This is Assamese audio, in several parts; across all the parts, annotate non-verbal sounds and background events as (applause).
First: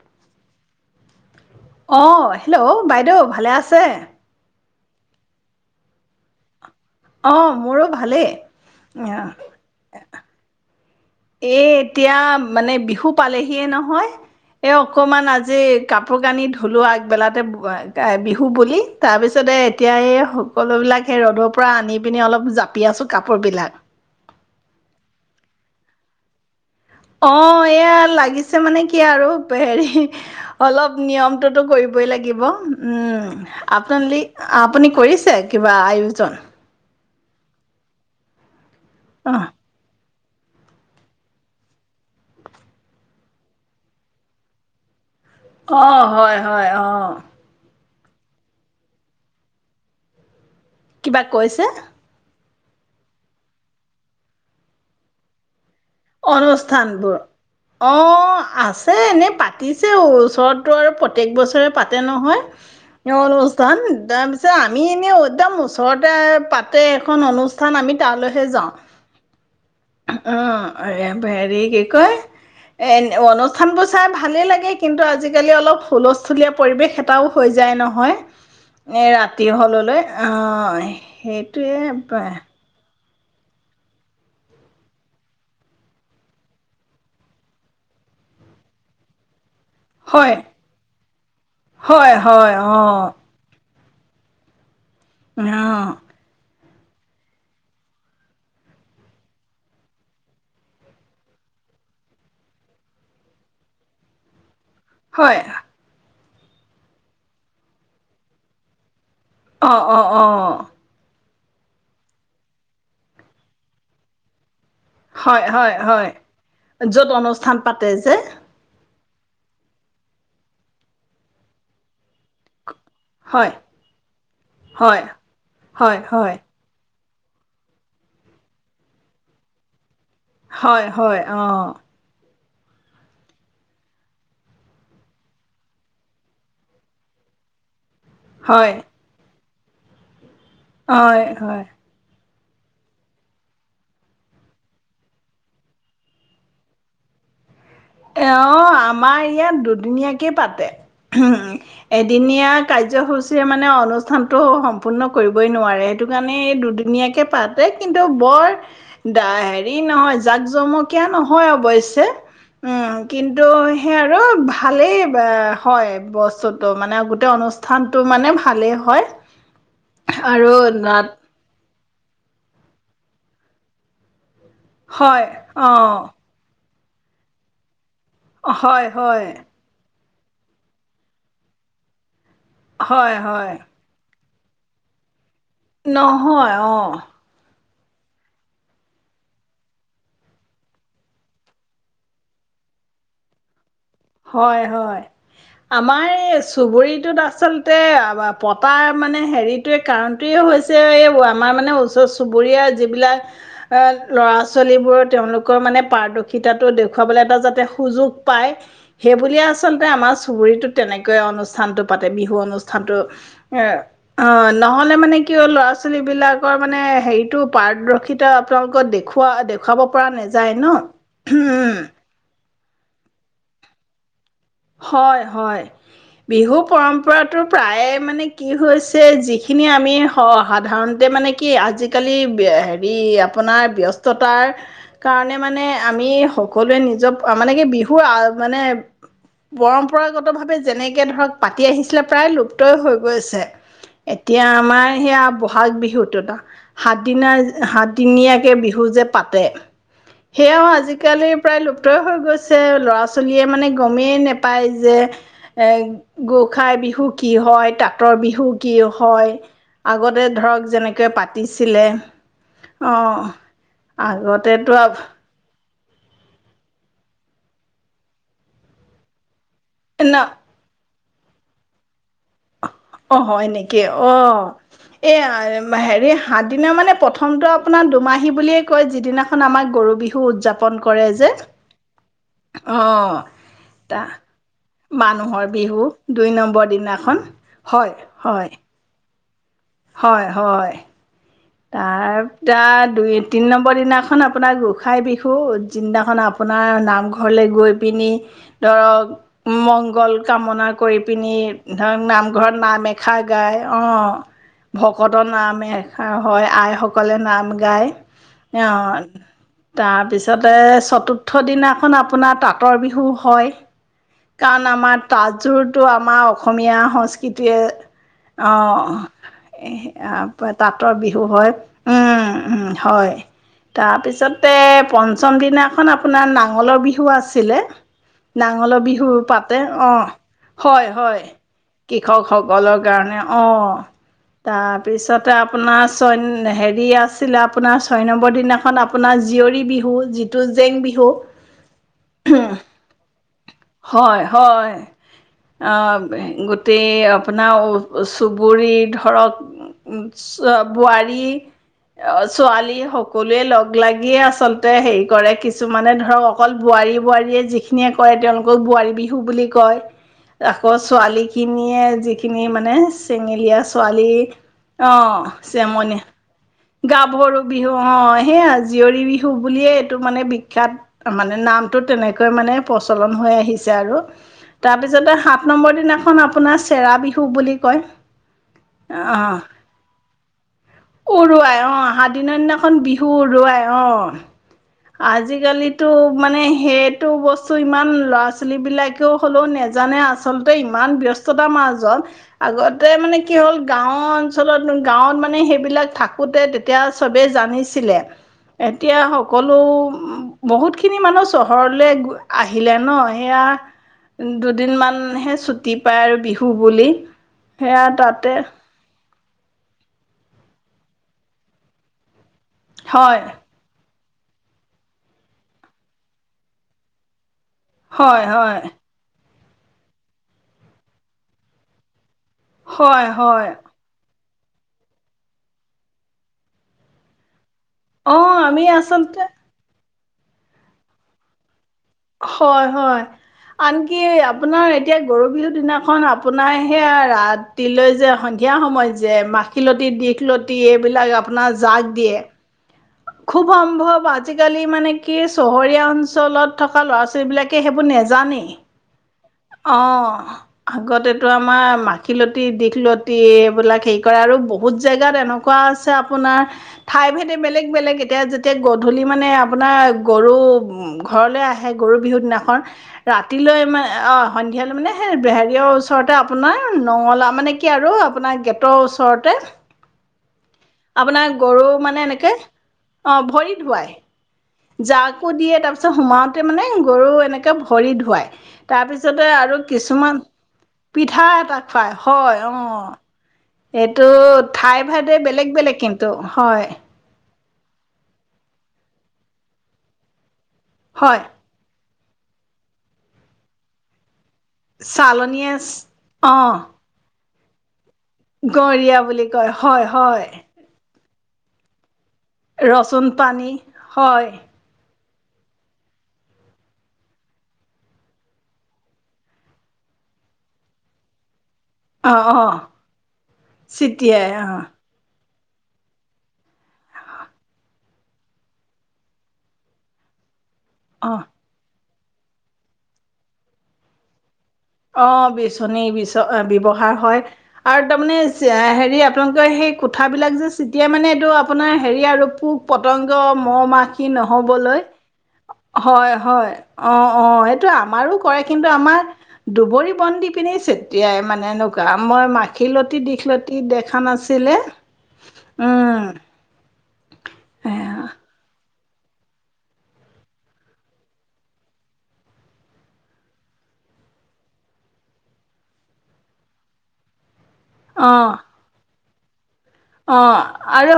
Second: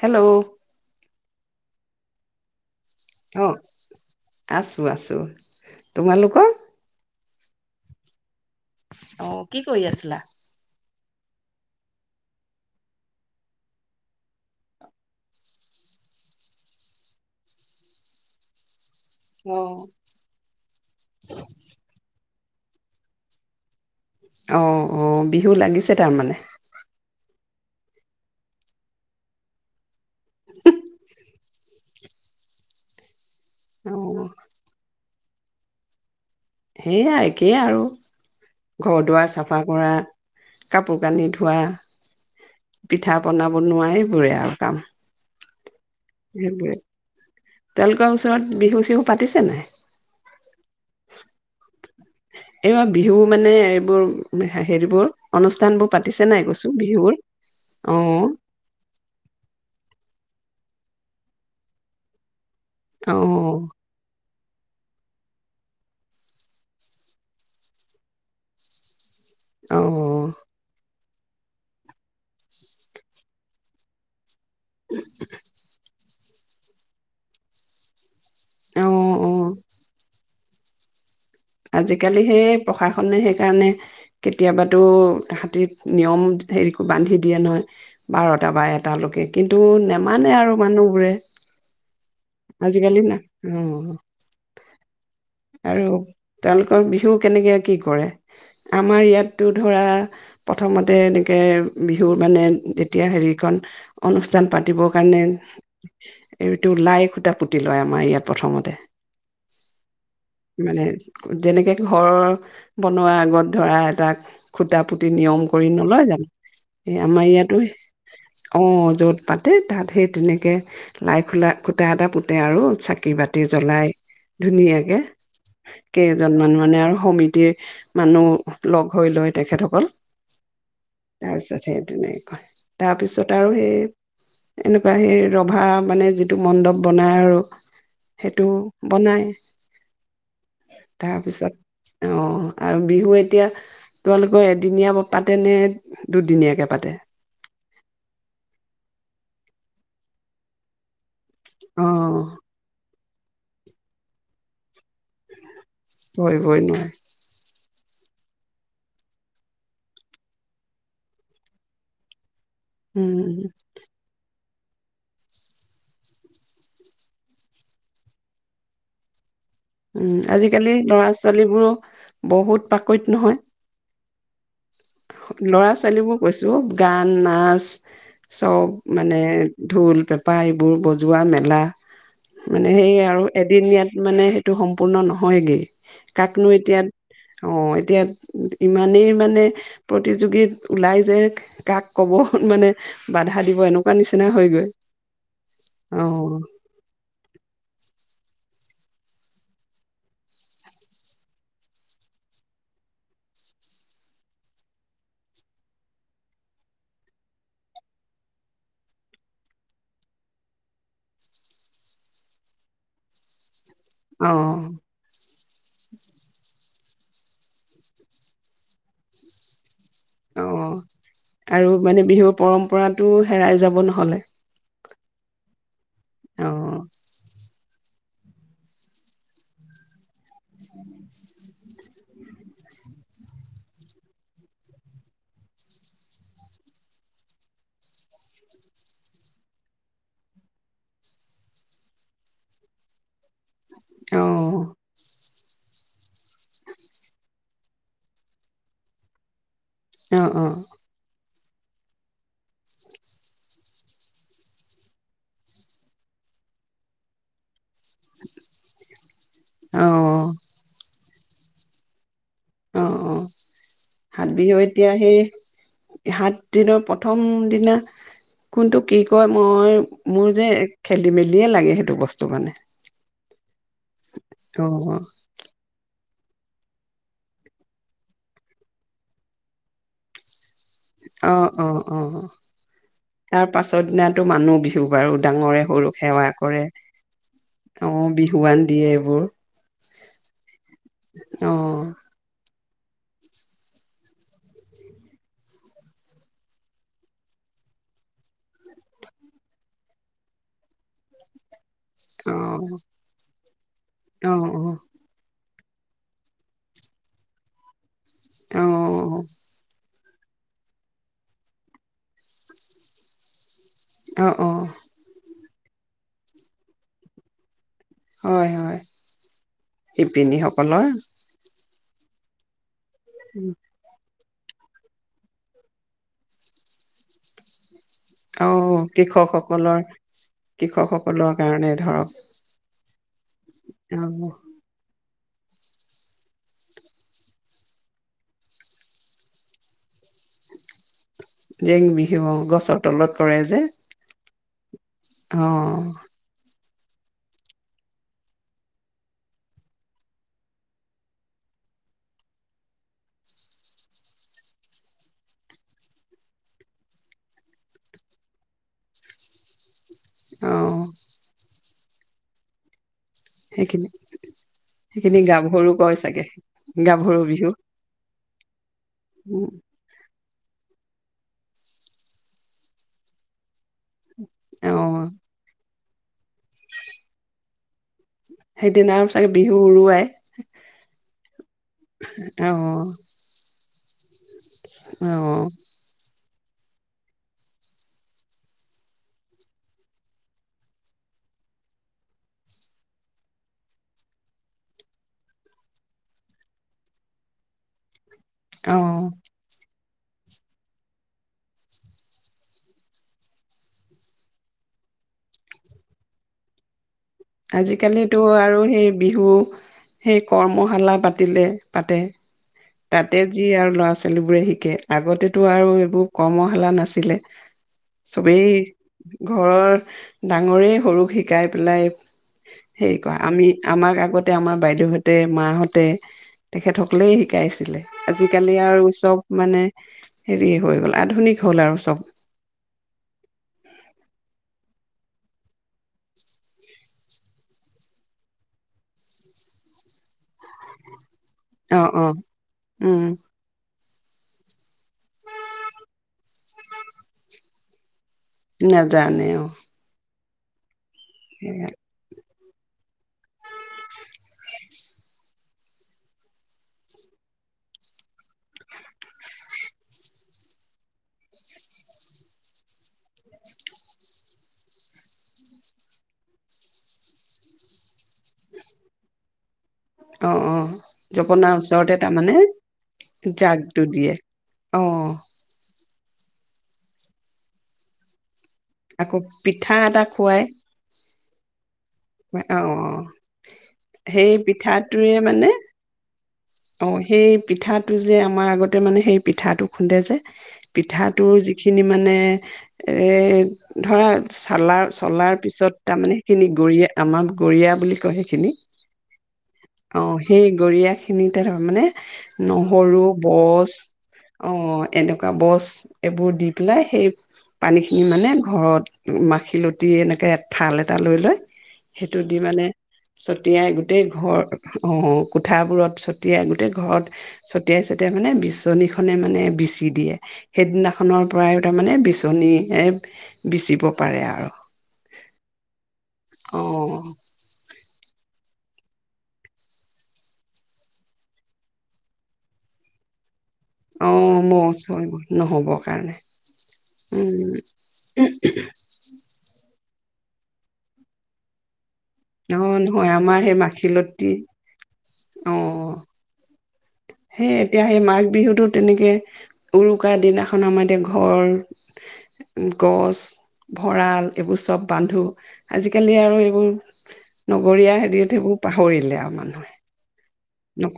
হেল্ল' অ' হেল্ল' বাইদেউ অ ভালে আছে। আছো আছো তোমালোকৰ? অ মোৰো ভালেই। অ কি কৰি আছিলা? এ এতিয়া মানে বিহু পালেহিয়ে নহয় এই অকমান আজি কাপোৰ কানি ধূলো আগবেলাতে তে বিহু বুলি। তাৰ পিছতে অ এতিয়া এই সকলো বিলাক সেই ৰ'দৰ পৰা আনি পিনি অলপ জাপি আছো কাপোৰবিলাক। অ অ বিহু লাগিছে তাৰমানে। অ এয়া লাগিছে মানে কি আৰু হেৰি অলপ নিয়ম। কৰিবই লাগিব অ আপোনালি আপুনি কৰিছে কিবা আয়োজন সেয়াই একেই আৰু ঘৰ দুৱাৰ অঁ চাফা কৰা। কাপোৰ কানি ধোঁৱা, পিঠাপনা বনোৱা, এইবোৰে আৰু কাম। অ', হয়-হয় সেইবোৰে অ'। তেওঁলোকৰ ওচৰত বিহু চিহু পাতিছেনে নাই? কিবা কৈছে? এইবাৰ বিহু মানে এইবোৰ হেৰিবোৰ অনুষ্ঠানবোৰ অনুষ্ঠানবোৰ অ' আছে এনে পাতিছে ওচৰত। (unintelligible) টো আৰু প্ৰত্যেক বছৰে পাতে নহয়। অ (unintelligible) (unintelligible) আমি এনে একদম ওচৰতে পাতে এখন অনুষ্ঠান আমি তালৈহে যাওঁ। অ অ'। (unintelligible) হেৰি কি কয় এই অনুষ্ঠানবোৰ। (inaudible) ভালেই লাগে কিন্তু আজিকালি অলপ হুলস্থলীয়া পৰিৱেশ এটাও হৈ যায় নহয়। অ এ অ ৰাতি হ'ললৈ অ' হয়। আজিকালি সেই প্ৰশাসন নে সেইকাৰণে কেতিয়াবাতো হাতীত নিয়ম হেৰি বান্ধি দিয়ে নহয় বাৰটা বা এটালৈকে। কিন্তু নেমানানে হয় আৰু মানুহবোৰে, হয় হয় অঁ আজিকালি না অঁ আৰু তেওঁলোক কৰ বিহু কেনেকৈ কি কৰে? আমাৰ ইয়াততো ধৰা প্ৰথমতে এনেকৈ বিহুৰ মানে যেতিয়া হেৰিকন অনুষ্ঠান পাত দিবৰ কাৰণে হয় এইটো লাই খুঁটা পুতি লয় আমাৰ ইয়াত প্ৰথমতে। অ', অ', অ'। মানে যেনেকে ঘৰ বনোৱাৰ আগত ধৰা এটাক খুঁটা পুতি হয় নিয়ম কৰি হয় নলয় হয় জানো, এই য'ত আমাৰ ইয়াতো, অনুষ্ঠান পাতে যে অ য'ত পাতে তাত সেই তেনেকৈ লাই খোলা খুঁটা এটা পু তাতে আৰু চাকি বতি হয় জ্বলাই ধুনীয়া হয় (unintelligible) হয় হয় কেইজনমান মানে আৰু সমিতিয়ে মানুহ লগ হৈ লয় তেখেতসকল। হয়, হয় অ'। তাৰপিছত সেই তেনেকৈ তাৰপিছত আৰু সেই এনেকুৱা সেই ৰভা মানে যিটো মণ্ডপ বনাই আৰু। সেইটো হয় বনাই। হয় হয় তাৰপিছত অ আৰু বিহু এতিয়া তোমালোকৰ এদিনীয়া পাতে নে দুদিনীয়াকে পাতে? অ', আমাৰ ইয়াত দুদিনীয়াকে পাতে। উম। অ' এদিনীয়া কাৰ্যসূচী। মানে অনুষ্ঠানতটো সম্পূৰ্ণ কৰিবই নোৱাৰে। সেইটো কাৰণে এই কৰিবই নোৱাৰে দুদিনীয়াকে পাতে। তাতে কিন্তু বৰ দ হেৰি নহয় জাক জমকীয়া নহয় অৱশ্য। উম কিন্তু সেই আৰু ভালেই হয় বস্তুটো মানে গোটেই অনুষ্ঠানতটো মানে ভালেই হয়। উম আৰু আজিকালি নাট ল'ৰা ছোৱালী বোৰো বহুত পাকৈত নহয়। হয়। অ'। ল'ৰা ছোৱালীবোৰ কৈছো গান, নাচ, চব হয় মানে হয় ঢোল, পেঁপা পাইবোৰ বজোৱা মেলা মানে সেইয়ে হয় আৰু হয় এদিনীয়াত মানে টো সম্পূৰ্ণ নহয়। হয়গে কাকনো নহয় এতিয়া অ'। অ এতিয়া ইমানেই মানে প্ৰতিযোগী ওলাই যে কাক কব মানে বাধা দিব এনেকোৱা হয় হয় আমাৰ অ', এই চুবুৰীটোত আচলতে তাতে পতা মানে হেৰিটোৱে কাৰণটোৱে হৈছে এই আমাৰ মানে ওচৰ চুবুৰীয়া যিবিলাক এ ল'ৰা ছোৱালীবোৰ তেওঁলোকৰ মানে পাৰদৰ্শিতাটো দেখুৱাবলৈ এটা যাতে সুযোগ পায়। সেইবুলিয়ে আচলতে আমাৰ চুবুৰীটোত তেনেকৈ অনুষ্ঠানটো পাতে বিহু অনুষ্ঠানটো। এ অ নহ'লে মানে কি হয় ল'ৰা ছোৱালী বিলাকৰ মানে হেৰিতটো পাৰদৰ্শিতা আপোনালোকৰ দেখুওৱা দেখাব কৰা নাযায় ন অ', আৰু হম। মানে বিহুৰ পৰম্পৰাটো হেৰাই যাব নহলে। হয় হয়। বিহু অ', পৰম্পৰাটোৰ প্ৰায়ে মানে কি হৈছে, যিখিনি আমি অ', সাধাৰণতে মানে কি আজি আজিকালি হেৰি, আপোনাৰ ব্যস্ততাৰ কাৰণে মানে, আমি সকলোৱে নিজক মানে কি বিহুৰ আৰু মানে পৰম্পৰাগতভাৱে যেনেকে ধৰক পাতি আহিছিলে, প্ৰায় লুপ্তই হৈ গৈছে। এতিয়া অ', আমাৰ সেইয়া বহাগ বিহুটোত, সাত দিনা সাতদিনীয়াকে বিহু যে পাতে অ', অ'। সেয়াও আজিকালি প্ৰায় লুপ্তই হৈ গৈছে, ল'ৰা ছোৱালীয়ে মানে গমেই না পাই যে, এ, গোসাঁই বিহু কি হয়। তাঁতৰ বিহু কি হয় আগতে অ', ধৰক যেনে পাতিছিলে। অ', সাত বিহু আগতেতো আ এতিয়া সেই সাত দিনৰ প্ৰথম দিনা, কোনটো কি কয়? মই, ন মোৰ যে খেলি মেলিয়ে লাগে সেইটো বস্তু মানে। অ', হয় নি? অ', এইয়া হেৰি সাত দিনা মানে, প্ৰথমটো আপোনাৰ দুমাহী বুলিয়ে কয়, যিদিনাখন আমাৰ গৰু বিহু উদযাপ অ', অ', অ' অঁ তাৰ পাছৰ তা দিনাতো মানুহ বিহু বাৰু মানুহৰ ডাঙৰে বিহু সৰু সেৱা দুই কৰে, নম্বৰ দিনাখন হয় অ' হয় বিহুৱান দিয়ে। বোৰ হয় হয়। অ', তাৰ তাৰ দুই তিনি নম্বৰ দিনাখন আপোনাৰ গোসাঁই বিহু, যিদিনাখন আপোনাৰ নামঘৰলৈ গৈ পিনি ধৰক মংগল কামনা কৰি পিনি ধৰক নামঘৰত অ', নাম এষাৰ গায়। অ', ভকতৰ নাম (unintelligible) অ', হয়, আইসকলে নাম গায়। অ', তাৰপিছত তাতে, চতুৰ্থ দিনাখন আপোনাৰ তাঁতৰ বিহু হয়। অ', কাণ, অ', আমাৰ তাত জোনটো আমাৰ অসমীয়া সংস্কৃতিয়ে হয়, হয় অ', এহ আ পাত শিপিনীসকলৰ তাঁতৰ বিহু হয়। উম উম। হয়। তাৰপিছত ততে, পঞ্চম দিনাখন আপোনাৰ নাঙলৰ বিহু আছিলে। নাঙলৰ অ', বিহু পাতে। কৃষকসকলৰ অ', হয় হয়। কৃষকসকলৰ কাৰণে ধৰক কৃষক সকলৰ কাৰণে। অ', অ', তাৰ পিছত (unintelligible) আপোনাৰ ছয়, হেৰি আছিলে আপোনাৰ ছয় নম্বৰ দিনাখন আপোনাৰ জীয়ৰী বিহু যিটো জেং বিহু জেং বিহু অ', গছৰ তলত কৰে যে। হয় হয়। অ', গো গোটেই আপোনাৰ চুবুৰি ধৰক উ বোৱাৰী, ছোৱালী সকলোৱে লগ লাগিয়ে আচলতে হেৰি কৰে কিছুমানে ধৰক অকল বোৱাৰী বোৱাৰীয়ে যিখিনিয়ে কৰে তেওঁলোকক বোৱাৰী বিহু বুলি কয়। আকৌ অ', ছোৱালী খিনিয়ে- যিখিনি মানে চেঙেলীয়া সেইখিনি ছোৱালী- অ সেইখিনি গাভৰু কয় চেমনে চাগে। গাভৰু বিহু অ সেইয়া জীয়ৰী বিহু উম, বুলিয়ে এই তো মে মানে বিখ্য্াত মানে নামতো তেনেকৈ মানে প্ৰচলন হৈ আহিছে আৰু, অ', তাৰপিছতে হাত নম্বৰ দিনা খন আপোনাৰ চেৰা বিহু বুলি কয়। সেইদিনা আৰু চাগে অ' বিহু- উৰুৱাই উৰুৱাই অ দিনৰ দিনাখন অ', বিহু উৰুোৱাই। অ'। অ', আজিকালিতো- মানে সেইটো বস্তু ইমান ল'ৰা ছোৱালীবিলাকেও হ'লেও নেজানে, আচলতে ইমান ব্যস্ততাৰ মাজত আগতে মানে কি হ'ল গাঁৱত অঞ্চলত, গাঁৱত মানে সেইবিলাক থাকোঁতে তেতিয়া চবেই জানিছিলে। এতিয়া অ', সকলো- বহুত খিনি মানুহ চহৰলৈ আহিলে ন, সেয়া দুদিন মানহে ছুটি পায় আৰু বিহু বুলি। সেয়া আজিকালিতো তাতে আৰু সেই- বিহু সেই কৰ্মশালা পাতিলে পাতে। হয় তাতে যি আৰু ল'ৰা ছোৱালী ছোৱালী বোৰে শিকে আগতেতো আৰু এইবোৰ কৰ্মশালা নাছিলে। হয় চবেই হয়। ঘৰৰ ডাঙৰেই সৰুক শিকাই পেলাই- সেই হয় ক আমি হয় আমাক আগত আমাৰ বাইদেউহঁতে মাহঁতে তেখেতসকলে শিকাইছে। অঁ আজিকালি আমি আৰু উ আচলতে চব মানে- হেৰি হৈ গ'ল আধুনিক হ'ল আৰু- চব হয় হয় আনকি আপোনাৰ এতিয়া গৰু বিহুৰ দিনাখন আপোনাৰ সেয়া ৰাতিলৈ যে সন্ধিয়া সময়ত যে মাখিলতী দিশলতি এইবিলাক- আপোনাৰ অ জাগ অ দিয়ে। উম খুব সম্ভৱ আজিকালি মানে কি, চহৰীয়া অঞ্চলত থকা ল'ৰা ছোৱালী বিলাক কে হেইবোৰ ন নাজানে অ' অ অ আগতেটো আমাৰ মাখিলত টী, দিখল তী এইবিলাক হেৰি কৰে আৰু বহুত জেগাত এনেকুৱা আছে আপোনাৰ, ঠাই ভেদে বেলেগ বেলেগ এতিয়া যেতিয়া গধূলি মানে আপোনাৰ গৰু ঘৰলৈ আহে গৰু বিহুৰ দিনাখন, ৰাতিলৈ মানে অ', সন্ধিয়ালৈ মানে হে বে হেৰীয়ৰ ওচৰতে আপোনাৰ, নঙলা মানে কি আৰু আপোনাৰ গেটৰ ওচৰতে অ অ আপোনাৰ জপনাৰ গৰু ওচৰতে মানে এনেকে, তাৰমানে অ', ভৰি জাগটো ধুৱাই। দিয়ে অ জাকো দিয়ে তাৰপিছত ছ সোমাওতে মানে গৰু এনেকে ভৰি ধুৱাই। আকৌ তাৰপিছতে আৰু পিঠা এটা কিছুমান খুৱাই পিঠা এটা খুৱাই হয় অ' এইটো সেই ঠাই পিঠাটোৱে ভেদে বেলেগ মানে বেলেগ কিন্তু হয় অ হেই পিঠাটো যে আমাৰ আগতে মানে হেই পিঠাটো খুন্দে যে হয় পিঠাটোৰ যিখিনি মানে মানে, এ, ধৰা চালা-চলাৰ চালনীয়ে পিছত তাৰমানে অ সেইখিনি গৰিয়ে আমা গৰিয়া বুলি কয় সেইখিনি গৰীয়া বুলি কয়, হয় অ হয়। সেই গৰিয়া খিনিতে তাৰমানে নহৰু ৰচুন পানী বছ, হয় অ এনেকুৱা বছ, এইবোৰ দি পেলাই সেই পানীখিনি মানে ঘৰত মাখিলতি এনেকে ঠাল এটা লৈ লয় অ সেইটো দি অ মানে চতিয়াই গোটেই ঘৰ, অ কোঠাবোৰত ছটিয়াই গোটেই ঘৰত, ছটিয়াই-ছতিয়াই মানে বিচনী খনে মানে বিচি দিয়ে। অ সেইদিনাখনৰ পৰাইও তাৰমানে বি বিচনীহে বিচিব পাৰে আৰু অ', বিচনী বিচো অ ব্যৱহাৰ হয় আৰু তাৰমানে, হেৰি আপোনালোকৰ সেই কোঠা বিলাক যে চিটিয়াই মানে এইটো আপোনাৰ হেৰি আৰু পুক পতংগ মহ মাখি অ মৌ নহ'বলৈ, নহ'বৰ হয় কাৰণে হয়, অ', অ', উম সেইটো আমাৰো কৰে কিন্তু আমাৰ (unintelligible) বন দি পিনে ছটিয়াই মানে মই অ মাখিলতী নহয় আমাৰ সেই দীঘলতি দেখা মাখিলতী নাছিলে, উ। হেই এতিয়া সেই মাঘবিহু তেনেকে, উৰুকা দিনাখন আমাৰ এতিয়া ঘৰ, গছ, ভঁৰাল এইবোৰ চব বান্ধো, আজিকালি আৰু এইবোৰ নগৰীয়া হেৰিত সেইবোৰ পাহৰিলে আ (unintelligible) অ', আৰু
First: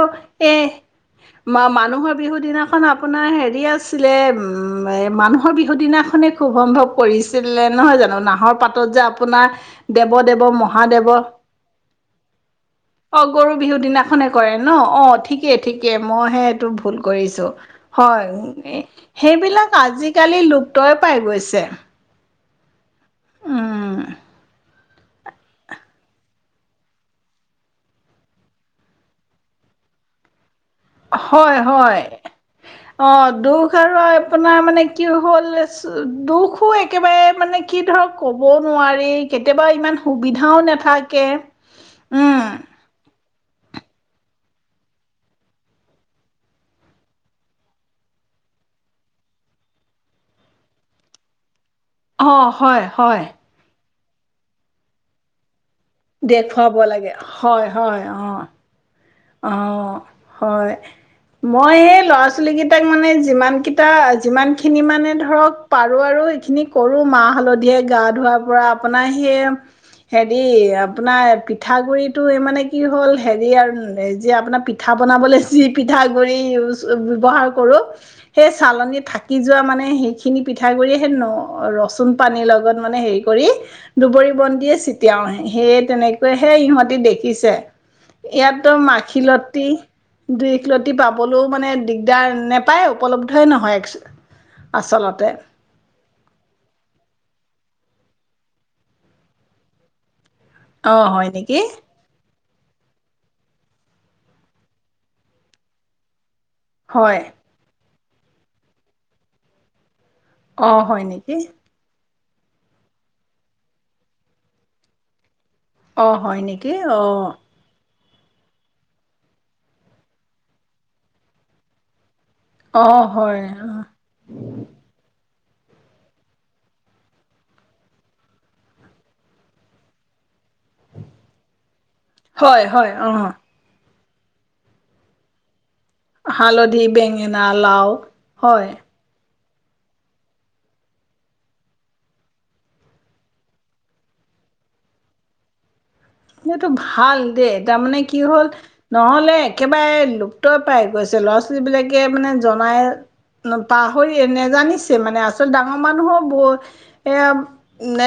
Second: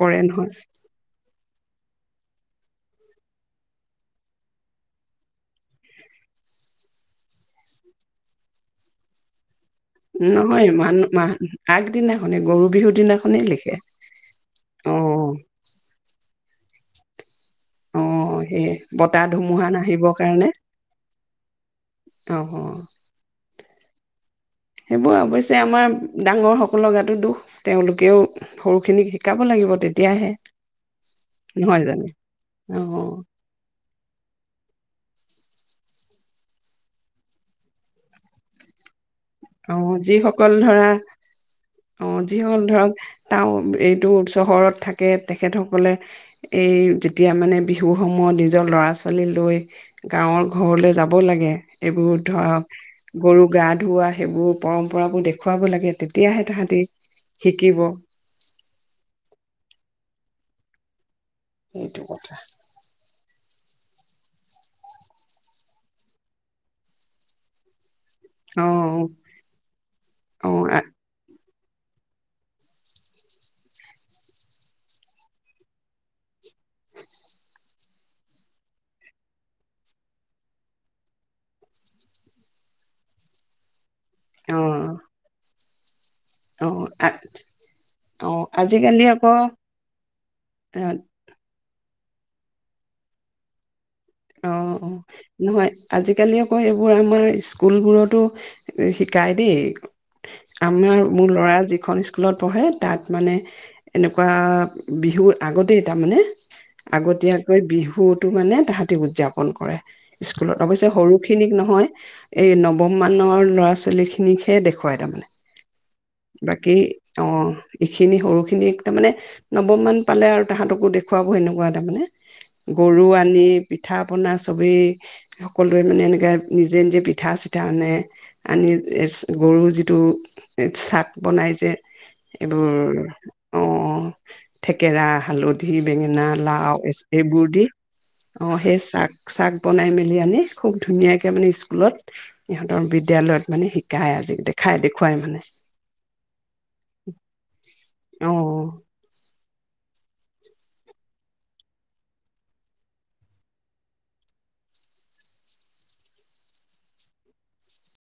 এই মা-মানুহৰ বিহু দিনা আপোনাৰ হেৰি আছিলে, উম, এ, মানুহৰ বিহু দিনাখনেই খুব সম্ভৱ কৰিছিলে নহয় জানো, নাহৰ পাতত যে আপোনাৰ দেৱদেৱ নহয় মান মা মহাদেৱ আগদিনাখনে গৰু বিহুৰ দিনাখনেই লেই বিহু দিনাখনে কৰে ন', অ', ঠিকেই ঠিকেই মই হে ভুল কৰিছোঁ। অ সেই হয়। বতাহ ধুমুহা সেইবিলাক নাহিবৰ আজিকালি লুপ্তই পাই গৈছে। অহ। উম। সেইবোৰ অৱশ্যে আমাৰ ডাঙৰ সকলৰ গাতো দুখ, তেওঁলোকেও সৰুখিনিক শিকাব লাগিব তেতিয়াহে। হয়, নহয় হয়। জানো অ' দুখ (unintelligible) আপোনাৰ মানে কি হ'ল, দুখো একেবাৰে মানে কি ধৰক ক'বও নোৱাৰি। কেতিয়াবা অ', ইমান যিসকল সুবিধাও ধৰা নাথাকে, উম। টাও এইটো চহৰত থাকে তেখেতসকলে, এই যেতিয়া মানে বিহুৰ সময়ত নিজৰ ল'ৰা ছোৱালী লৈ গাঁৱৰ ঘৰলৈ যাব লাগে এইবোৰ অ ধৰক হয় হয় গৰু গা ধুওৱা সেইবোৰ পৰম্পৰাবোৰ দেখুৱাব লা দেখুৱাব লাগে, হয়, হয়, অহ। অহ, হয়। মই সেইটো সেই ল'ৰা কথা ছোৱালী কেইটাক মানে যিমান কেইটা, যিমানখিনি মানে ধৰক পাৰো আৰু সেইখিনি কৰোঁ, মাহ-হালধিৰে গা ধোৱাৰ পৰা অ', আপোনাৰ সেই হেৰি অ', আপোনাৰ পি পিঠাগুৰিটো এই মানে কি হ'ল, হেৰি আৰু যে আপোনাৰ পিঠা বনাবলৈ যি পিঠাগুৰি ইউজ ব্যৱহাৰ কৰোঁ সেই চালনী থাকি যোৱা মানে সেইখিনি পিঠাগুৰি সেই ৰচুন পানীৰ লগত মানে হেৰি কৰি দুবৰি বনদিয়ে অ', চিতিয়াও, সেই তেনে হে অ', ইহঁতি দেখিছে, অ', ইয়াত আজিকালি আকৌ মাখিলতি, দিঘলতি অ', পাবলৈ- মানে দিগদাৰ নেপায়, উপলব্ধয় নহয় এক অ' অ' নহয় আজিকালি আকৌ এইবোৰ আমাৰ স্কুলবোৰত- টো শিকাই দেই। অ আমাৰ হয় মোৰ ল'ৰা নেকি যিখন স্কুলত পঢ়ে তাত মানে এনেকুৱা বিহুৰ আগতেই তাৰ মানে। হয় আগতীয়াকৈ বিহু সুৰটো মানে তাহা উদযাপন কৰে। স্কুলত, অ অৱশ্যে হয় নেকি সৰুখিনিক নহয় এই নৱম মানৰ ল'ৰা ছোৱালী খিনিকহে দেখুৱাই তাৰমানে। অ' হয় নেকি অ'। এইখিনি সৰুখিনি তাৰমানে নৱম মান পালে আৰু তাহাঁতকো দেখুৱাব সেনেকুৱা তাৰমানে। অ গৰু হয় আনি অ পিঠা পনা চবেই- সকলোৱে মানে এনেকে নিজে নিজে পিঠা চিঠা আনে, আনি গৰু যিটো চাক বনাই যে- হয় হয় এইটোৰ অ অ' থেকেৰা, হালধী- (unintelligible) বেঙেনা, লাউ হালধি বেঙেনা এই-এইবোৰ দি লাও অ হয় সেই চাক- চাক বনাই মেলি আনি খুব ধুনীয়াকে মানে স্কুলত ইহঁতৰ বিদ্য়ালয়ত মানে শিকায় আজি দেখাই দেখুৱাই মানে। সেইটো ভাল দেই তাৰমানে কি হ'ল অ নহলে একেবাৰে- (unintelligible) পাই গৈছে ল'ৰা ছোৱালী বিলাকে মানে জমাই, পাহৰিয়ে নেজানিছে মানে আচলতে ডাঙৰ মানুহৰো ভুল